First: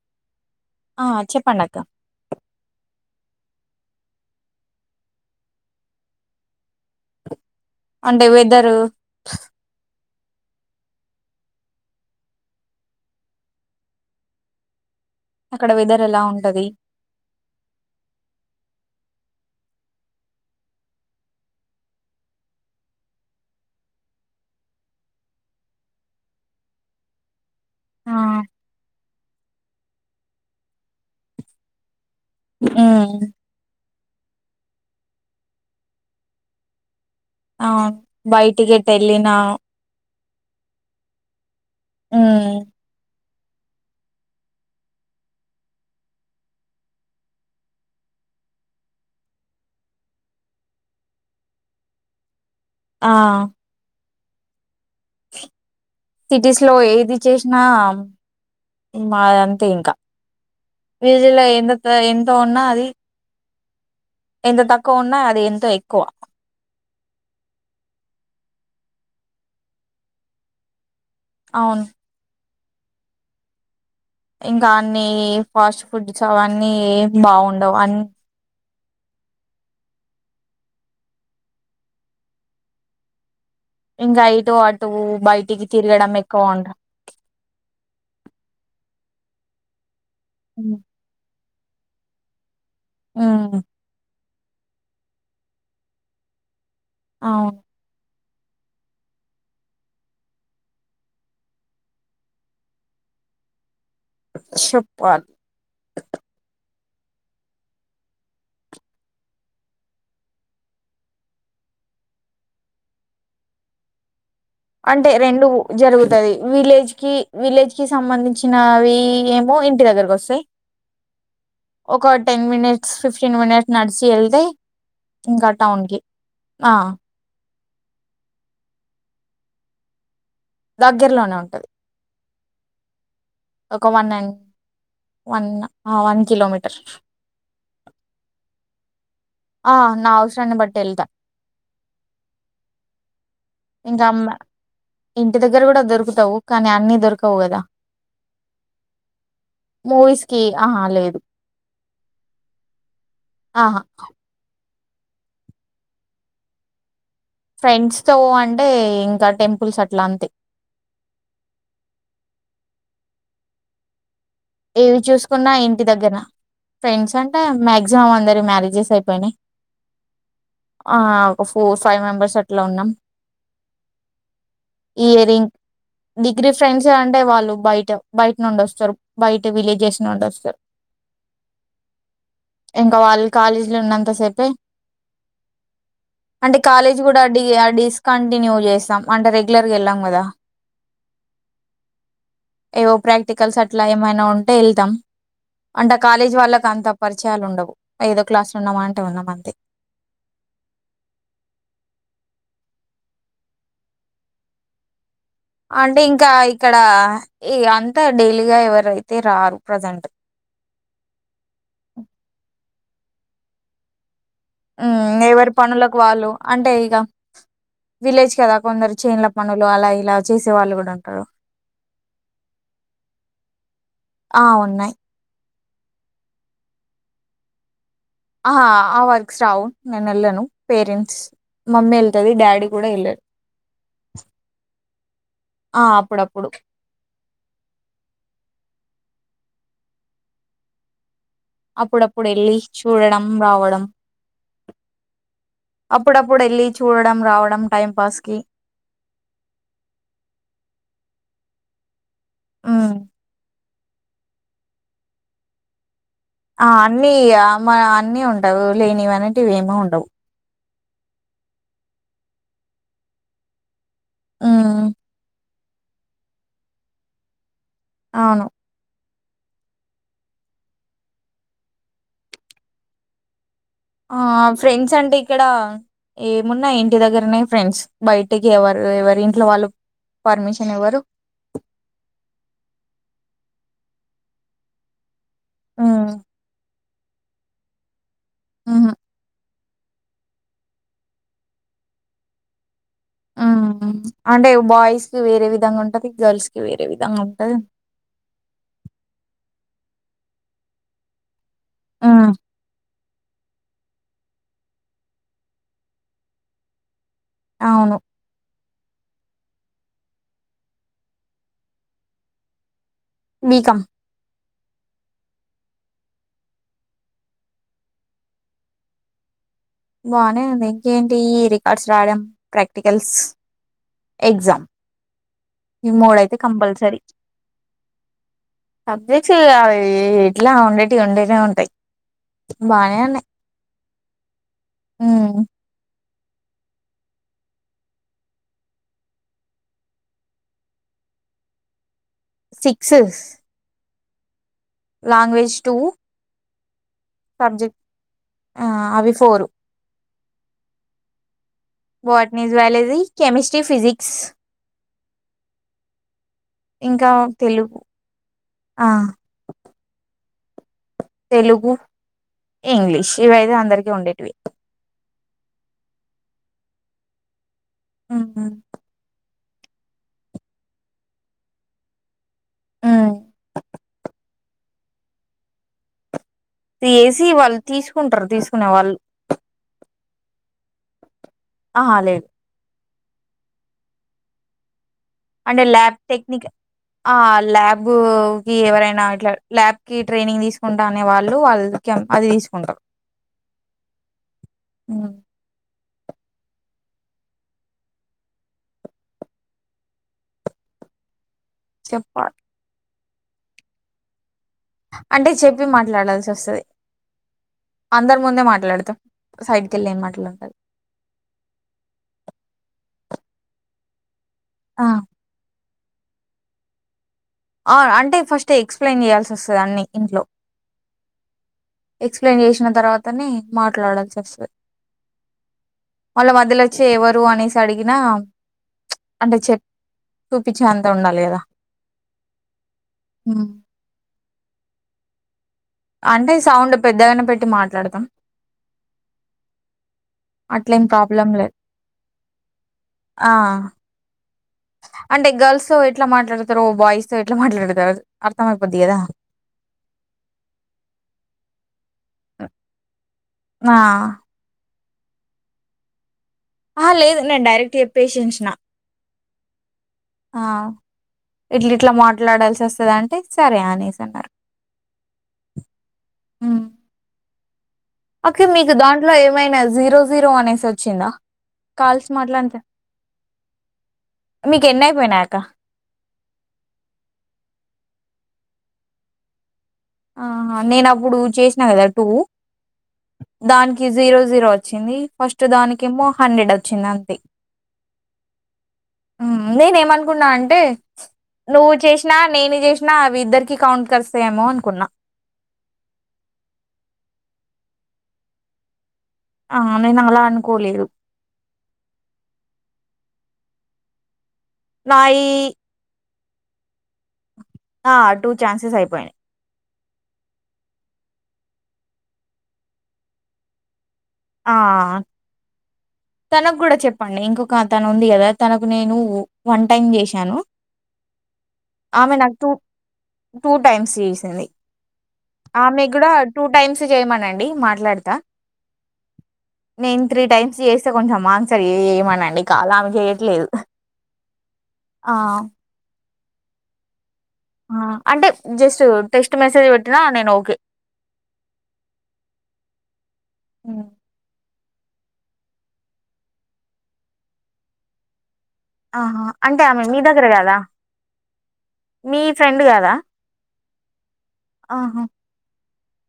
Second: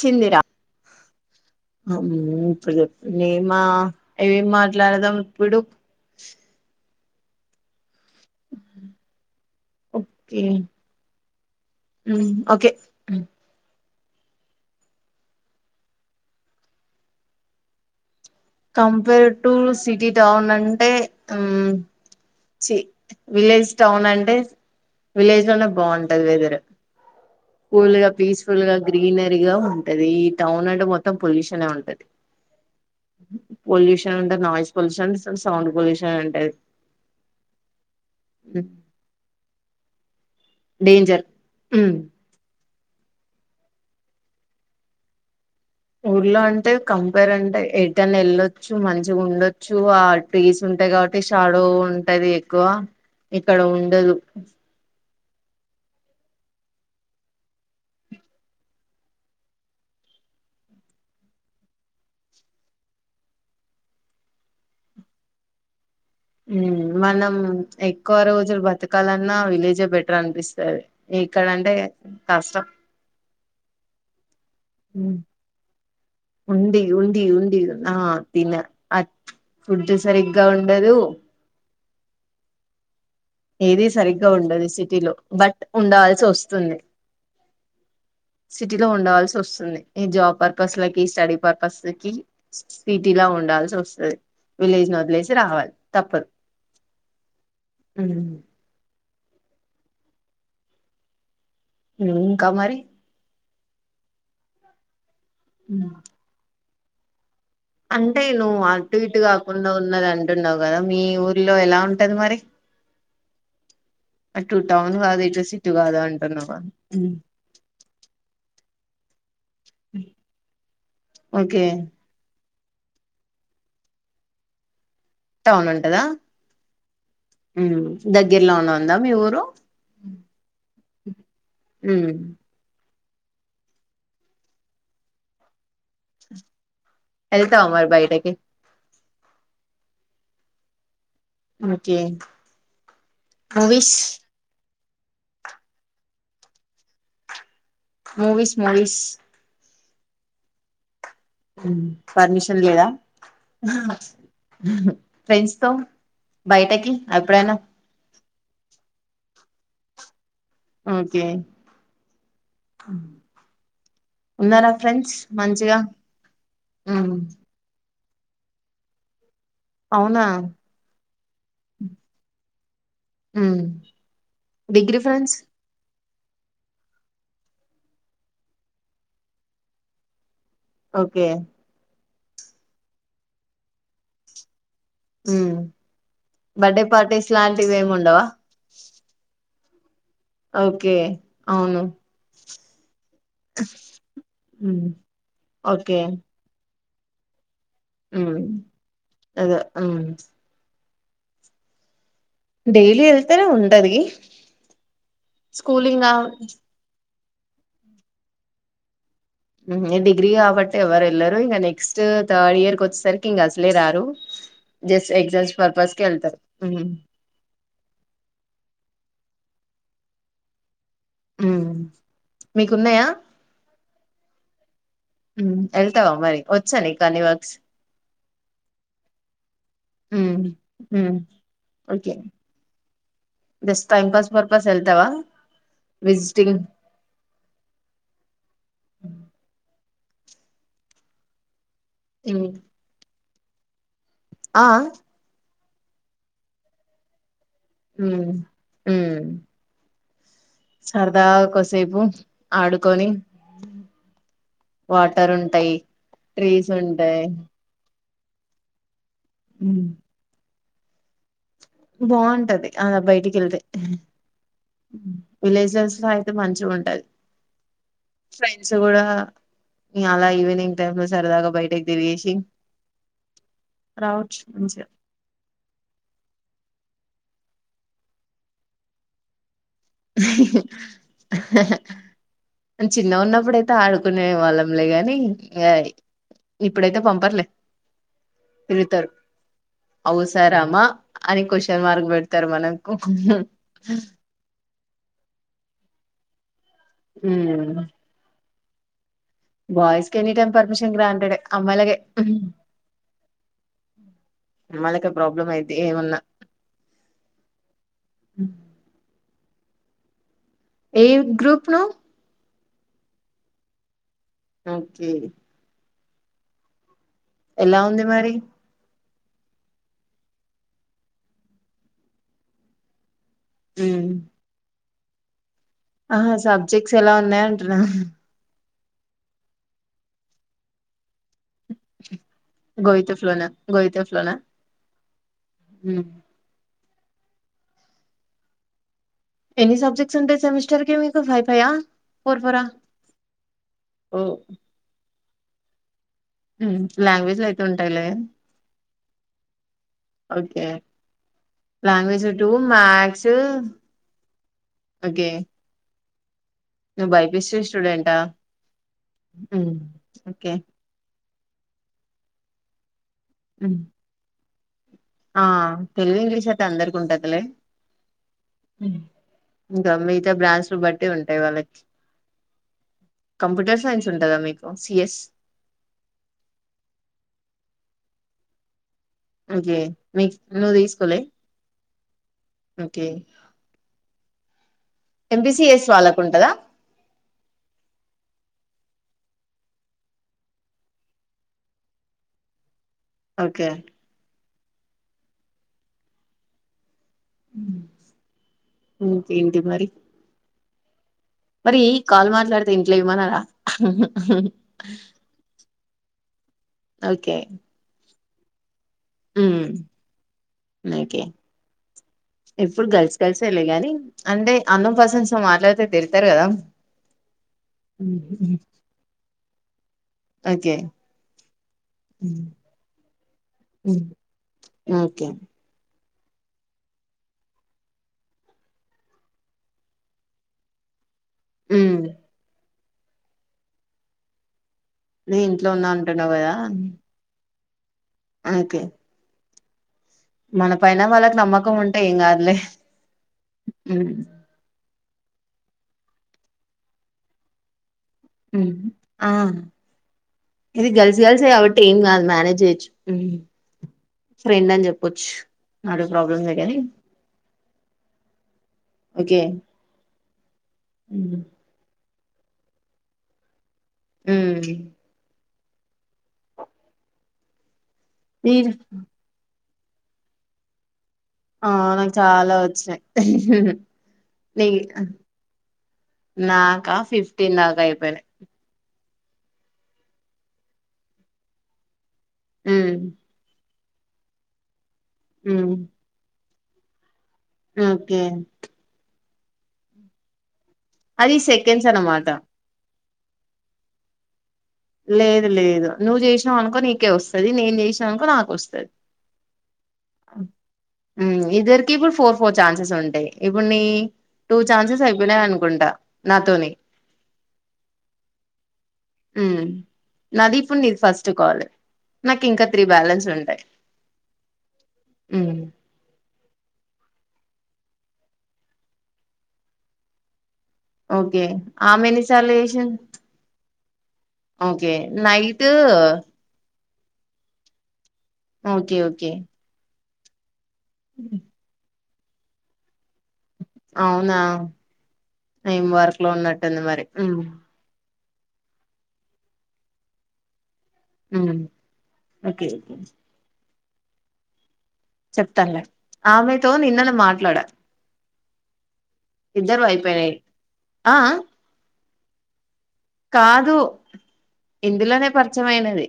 చిందిరా ఆ చెప్పండి అక్క అమ్మో ఇప్పుడు నేమా ఎమ్ మాట్లాడదాం ఇప్పుడు అంటే వెదరు ఓకే హ్మ్ ఓకే హ్మ్ అక్కడ వెదర్ ఎలా ఉంటది. కంపేర్ టు సిటీ టౌన్ అంటే హ్మ్ ఛీ విలేజ్ టౌన్ అంటే విలేజ్ లోనే బాగుంటది. వెదరు కూల్ గా ఆ పీస్ఫుల్ గా గ్రీనరీగా ఉంటది ఈ టౌన్ అంటే మొత్తం పొల్యూషనే ఉంటది. ఉమ్ pollution [unintelligible] noise pollution, sound pollution అంటది. అవున్ బయటి కెటిళ్ళినా డేంజర్ హ్మ్మ్ ఊర్లో అంటే కంపేర్ అంటే ఎటన్నా వెళ్ళొచ్చు మంచిగా ఉండొచ్చు. ఆ ట్రీస్ ఉంటాయి. కాబట్టి షాడో ఉంటది. ఎక్కువ ఆ ఇక్కడ ఉండదు. అస్ సిటీస్ లో ఏది చేసినా మాదంతే ఇంకా విలేజ్ లో ఎంత తో ఎంత ఉన్నా అది ఎంత తక్కువ ఉన్నా అది ఎంతో ఎక్కువ హ్మ్ మనం ఎక్కువ రోజులు బతకాలన్నా విలేజే బెటర్ అనిపిస్తది. ఇక్కడంటే అవును కష్టం. ఇంకా అన్ని ఉమ్, ఫాస్ట్ ఫుడ్స్ అవన్నీ ఉండి ఎమ్ బాగుండవు. అన్ అట్ ఫుడ్ సరిగ్గా ఉండదు. ఏది ఇంకా సరిగ్గా ఇటు ఉండదు అటు సిటీలో బట్ బయటికి తిరగడం ఉండాల్సి ఎక్కువ ఉండ వస్తుంది. సిటీలో ఉండవల్సి వస్తుంది. జాబ్ పర్పస్లకి స్టడి పర్పస్కి సిటీలా ఉమ్ ఉండాల్సి వస్తది. విలేజ్ని వదిలేసి రావాలి తప్పదు అవున్ ఉ హ్మ్ ఇంక మరి శెప్పల్ హ్మ్ అంటే నువ్వు అటు ఇటు కాకుండా ఉన్నది. అంటున్నావు కదా మీ ఊర్లో ఎలా ఉంటది. మరి అటు టౌన్ అంటే కాదు ఇటు రెండు సిటీ కాదు జరుగుతది అంటున్నావు కదా విలేజ్ కి విలేజ్ కి సంబంధించినవి ఏమో ఇంటి దగ్గరకి వస్తాయి. ఓకే ఒక టెన్ మినిట్ ఫిఫ్టీన్ మినిట్స్ నడిచి యెళ్తే ఇంకా టౌన్ కి ఆ హ్మ్ దగ్గరలోనే ఉందా మీ ఊరు దగ్గరలోనే ఉంటది. ఒక one and one. One kilometre వెళ్తావా మరి బయటకి. ఆ నా అవసరాన్ని బట్టి వెళ్తా. ఓకే అవిష్ ఇంకా అమ్మ ఇంటి దగ్గర కూడా దొరుకుతావు. కానీ అన్ని దొరకవు కదా. Movies movies. మూవీస్ కి ఆహా లేదు. పర్మిషన్ లేదా. ఆహా ఫ్రెండ్స్ తో బయటకి, ఎప్పుడేనా సో అంటే ఇంకా టెంపుల్స్ అట్లా అంతే. ఓకే ఉన్నారా ఏవి ఫ్రెండ్స్ చూసుకున్నా మంచిగా ఇంటి దగ్గర ఉమ్, ఫ్రెండ్స్ అంటే మ్యాగ జిమం అందరి మ్యారేజెస్ అయిపోయినాయి. అవునా ఆ ఒక ఫోర్ ఫైవ్ మెంబర్స్ అట్లా ఉన్నాం. డిగ్రీ ఫ్రెండ్స్ ఇయరింగ్ డిగ్రీ ఫ్రెండ్స్ అంటే వాళ్ళు బయట బయట నుండి వస్తారు. బయట విలేజెస్ నుండి వస్తారు. ఓకే ఇంకా వాళ్ళు కాలేజీ లో ఉన్నంత సేపే, ఉమ్, అంటే బర్త్డే కాలేజీ కూడా పార్టీస్ డి ఆ లాంటివి ఏమి ఉండవా డిస్కంటిన్యూ చేస్తాం. అంటే రెగ్యులర్గా వెళ్ళాం కదా. ఓకే అవును. ఏవో ప్రాక్టికల్స్ అట్లా ఏమైనా ఉంటే ఉమ్, వెళ్తాం అంటే ఓకే కాలేజీ వాళ్ళకి అంత. పరిచయాలు ఉండవు. ఐదో ఉమ్, క్లాసులు ఉన్నామా అంటే ఉన్నమంది. అదే ఉమ్, డైలీ వెళ్తేనే ఉంటది. అంటే స్కూలింగ్ కా- ఇంకా ఇక్కడ. ఇగ అంతా డైలీగా ఎవరైతే రారు హూ ప్రజెంట్ డిగ్రీ కాబట్టి. ఎవరూ ఎల్లర్ ఇక నెక్స్ట్ తర్డ్ ఇయర్ కొ సరికింగ అసలే రారు. ఊ జస్ట్ ఎవరి ఎగ్జామ్స్ పర్పస్ పనులకు కి వాళ్ళు వెళ్తారు అంటే ఉమ్, ఇక విలేజ్ కదా కొందరు చేన్ల పనులు అలా ఇలా చేసే వాళ్ళు కూడా ఉం మ్మ్ మీకున్నాయా ఆ ఉన్నాయ్ ఊ వెళ్తావా మరి వచ్చా నీ కన్నీ వర్క్స్ ఆ ఆ ఆ వర్క్స్ రావు నేను హ్మ్ వెళ్ళాను హ్మ్ పేరెంట్స్ మమ్మీ ఓకే వెళ్తది డాడీ కూడా వెళ్ళారు. జస్ట్ టైమ్ పాస్ పర్పస్ ఎళ్తావా ఆ అప్పుడప్పుడు విజిటింగ్ ఆ అప్పుడప్పుడు హ్మ్ వెళ్ళి చూడడం రావడం ఆ అప్పుడప్పుడు వెళ్ళి చూడడం రావడ డం టైం హ్మ్ పాస్కి హ్మ్ సరదాగా కోస్సేపు ఉమ్ ఆడుకొని వాటర్ ఉంటాయి. ఆ ట్రీస్ ఉంటాయి అన్నీయ మా అన్నీ ఉంటాయ్ ఉవు లేని అంటువేమో ఉండవు. బాగుంటది అలా బయటికేళ్తే ఉమ్ ఉ విలేజెస్లో అయితే మంచిగుంటది అవును ఫ్రెండ్స్ కూడా ఇంగ అలా ఈవినింగ్ టైమ్ లో సరదాగా బయటకి తిరీగేసి ఆ ఫ్రెండ్స్ అంటే ఇక్కడ ఏమున్నాయి. ఇంటి దగ్గరనే ఫ్రెండ్స్ బయటికి ఎవరు ఎవరి ఇంట్లో వాళ్ళు పర్మిషన్ ఇవ్వరు నేన్ చిన్న గున్నప్పుడు అయి తా ఆడుకునే వాళ్ళంలే గాని అయ్ ఉమ్ ఇప్ ఇప్పుడైయితే పంపర్లే ఉహు వెల్తారు. అవసరమా అనే క్వషన్ మార్క్ పెడతారు మనం [unintelligible] బాయ్స్కి వేరే విధంగా ఉంటది గర్ల్స్ వేరే విధంగా గుంటది. బా్స్ క ఎనీ టైమ్ పర్మిషన్ గ్రాంటెడ్ అమ్మలగే హ్మ్. అమ్మళకి ప్రాబ్లం అయితే ఏమున్నా అవును ఏ గ్రూప్ ను వీకాం ఓకే ఎలా ఉంది మరి బానే ఉంది ఇంకేంటి రికార్డ్స్ రావడం ప్రాక్టికల్స్ హ ఎగ్జామ్ ఈ ఆ మూడయితే సబ్జెక్ట్స్ కంపల్సరీ. ఎలా ఉన్నాయ అంటున్నా సబ్జెక్ట్స్ అవి ఎట్లా ఉండేవి ఉండే గోయితే ఫ్లోనా గోయితే ఫ్లోనా హ్మ్. ఎనీ సబ్జెక్ట్స్ అంటే సెమిస్టర్ కి మీకు ఫై ఫైయా సిక్సెస్ ఓ లాంగ్వేజ్ టూ లాంగ్వేజ్లు అయితే ఉంటాయిలే ఫోరు ఓకే లాంగ్వేజ్ టూ వాట్నిస్ బయాలజీ మ్యాథ్స్ కెమిస్ట్రీ ఫిజిక్స్ ను్ ఇంకా బైబిఎ తెలుగు ఆ! స్టూడెంట్ఓకే తెలుగు ఇంగ్లిష్ ఇవి అయితే ఉమ్, అందరికీ ఉండేటివి ఆ తెలుగు ఇంగ్లీష్ అయితే అందరిక ఉంటదిలే ఆ ఉమ్, ఇంకా మిగతా బ్రాంచడ్స్లు బట్టి ఉంటాయి వాళ్ళకి హ్మ్. కంప్యూటర్ సైన్స్ ఉంటదా మీకు కాసియస్ చేసి వాళ్ళు తీసుకుంటారు తీసుకునే వాళ్ళు కే మీకు నువ్వు తీసుకోవలే ఆ లేదు ఓకే అంటే ఎంపీసిఎస్ ల్యాబ్ వాళ్ళకు టెక్నిక్ ఉంటదా ఆ ల్యాబ్ ఎవరైనా ఇట్లా ల్యాబ్ కి ట్రైనింగ్ తీసుకుంటా అనే వాళ్ళు వాళ్ళకి అది తీసుకుంటారు ఓకే అ క ఏంటి మరి మరీ కాల్ చెప్పాలి మాట్లాడ్తే ట్లే మనర అంటే చెప్ పి మాట్లాడాల్సి ఒస్తది ఒకే అందరు ముందె మాట్లాడ్తం సైడ్కి ఎళ్ళి ఎం మాటలు ఉంటా ప్పుడు గర్ల్స్ గర్ల్సేలెగని అంటే ఆ అనో పసన్స్ మాట్లాడ్తే తిడ్తరు గదా ఆ అంటే ఫస్ట్ ఎక్స్ప్లెయిన్ చేయాల్సి ఒస్ తది అన్ని ఇంట్లో అకె ఎక్స్ప్లెయిన్ జేష్న తర్వాతనె ఉమ్, మాట్లాడాల్సి అస్తది ఓకే వాళ్ళ మధ్యలో ఒచ్చి ఎవరు అనేసి అడిగినా అంటే చెప్ చూపిచ్చె అంత ఉండాలి గదా ఉ ఉ మే అంటే సౌండ్ పెద్దగానే పెట్టి మా లాడ్తా అకె మన అట్లేం పైన ప్రాబ్లం వాళ్ళకి లేదు. నమ్మకం ఉంటే ఏం గాద్లే ఆ హు అంటే గర్ల్స్ తో ఎట్లా మాట్లాడ్తారో బాయ్స్ తో ఎట్లా మాట్లాడ్తారు హు ఆ ఇది గర్ల్స్ గర్ల్సే గాబట్టి ఏం గాదు మనేజ్ జేయొచ్చు ఆ ఫ్రెండ్ అని జెప్ ఒచ్చ అడు ప్రాబ్లంలెగని చెప్పేశిన్సిన ఒకే ఆ ఇట్లిట్లా మాట్ మాట్లాడాల్సి అస్తది అంటే సరే అనేస్ ఊ ఉ ఓకే నీది మీక్ దాంట్లో ఏమైనా జీరో జీరో అనేసోచ్చిందా ఆ నాకు చాలా వచ్చాయ్, మీకు ఎన్ని నీక్ అయిపోయినాయి అక్క నాక ఫిఫ్టీన్ దాకా అయిపోయినయ్. ఆహా నేను అప్పుడు చేసిన కదా టూ ఉమ్ దాన్ కి జీరో జీరో వచ్చింది. ఫస్ట్ ఉమ్ దానికేమో హండ్రెడ్ అచ్ చ్చిందంతె ఓకే ఉమ్ నేనేమనుకున్నా అంటే అది నువ్వు సెకండ్స్ చేసినా, అన్నమాట నేను చేసిన మీ ఇద్దరికి కౌంట్స్ కలుస్తయేమో అన్ లేదు లేదు నువ్వు చేసినవు అనుకో నీకే వస్తది, నేను చేసిననుకో నాకు వస్తది. ఆ నేను అలా అనుకోలేదు ఉమ్ ఇద్దరికి ఇప్పుడు ఫోర్ ఫోర్ ఛాన్సెస్ ఉంటయ్. ఇప్పుడు నీ టూ ఛాన్సెస్ నాయి అయిపోయినయి అనుకుంట. నాతోని ఆ టూ ఛాన్సెస్ అయిపోయినయ్. ఉమ్ నాదిపుడు నీది ఫస్ట్ కాల్, నాకింక త్రీ బ్యాలెన్స్ ఉంటయ్. ఆ తనకు కూడ చెప్పండి, ఇంకొక తను ఉంది కదా, తనకు నేను వన్ టైమ్ చేశాను. ఓకే ఆమె ఆమెన్ని నాకు టూ సార్లు చేసింది, టూ టైమ్స్ చేసింది ఓకే నైటు జేయమనండి మాట్లాడతా. ఓకే ఓకే నేను త్రీ టైమ్స్ చేసి చం కొంచెం మాంగ్ సారు ఏయే మన మీ కాలంకే అవునా ఏం వర్ ట్లో ఉన్నట్టు ఉంది మరి. ఉమ్ ఆ, అంటే జస్ట్ టెస్ట్ మెసేజ్ పెట్టినా నేను ఓకే. ఉమ్ ఓకే ఉమ్ చెప్తాన్లే, ఆమెతో నిన్నలె మాట్లాడా. ఆహా అంటే ఆమె ఇద్దరు మీ దగ్గర అయిపోయినాయి కాదా ఆ ఆ మీ ఫ్రెండ్ కాద కాదు ఇందులోనే పర్ మచ్చమైనది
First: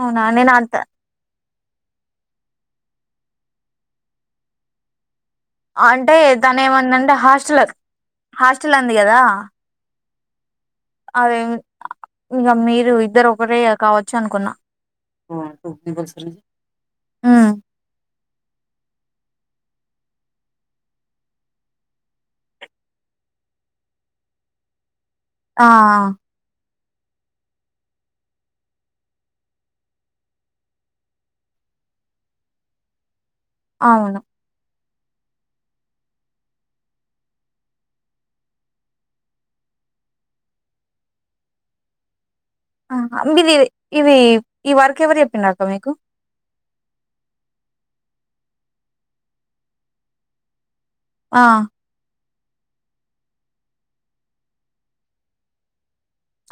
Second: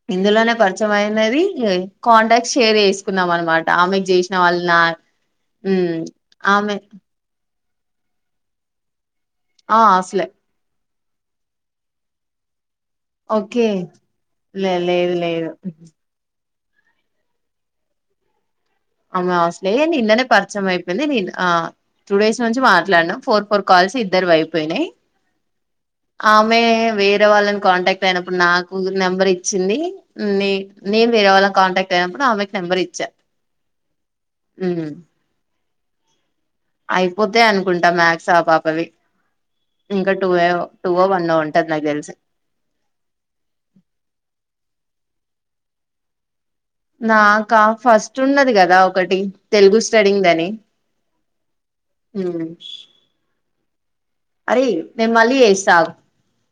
అవునా నేను ఇందులోనే అంత ఖర్చ అయినది కాంటాక్ట్ షేర్ చేసుకున్నాం అనమాట ఆమెకి చేసిన వాళ్ళు నా మ్ అంటే దాని ఆమె ఏమందంటే హాస్టల్ హాస్టల్ అంది కదా ఆ అస్లే అదే ఇకా మీ ఇద్దరు ఒకరే ఓకే కావచ్చు అనుకున్నా లే లేదు లేదు ఆ ఇంగా అసలే ఏంది ఇండ్లనే పరిచయం అయిపోయింది, నీ ఆ టూ డేస్ నుంచి మాట్లాడినాం ఫోర్, ఫోర్ కాల్స్ ఇద్దరివి అయిపోయినాయి. ఆ ఆమె వేరే వాళ్ళని కాంటాక్ట్ అయినప్పుడు నాకు నెంబర్ ఇచ్చింది. నే నేను వేరే వాళ్ళని కాంటాక్ట్ అయినప్పుడు ఆమెకి నెంబర్ ఇచ్చా. అవును హ్మ్ అయిపోతే అనుకుంటా మ్యాక్స్ ఆ పాపవి ఇంకా, టూ ఏ టూ వన్ ఓ ఉంటది నాకు తెలిసి. ఆ మీది ఇవి ఈ వర్క్ ఎవరు చెప్పిన్రు అక్క మీకు నాకా ఫస్ట్ ఉన్నది కదా ఒకటి తెలుగు స్టడింగ్ దని ఆ అరే నేన్ మళ్ళీ చేసా ఆగ్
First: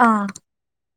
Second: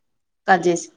ఆ కా జేసి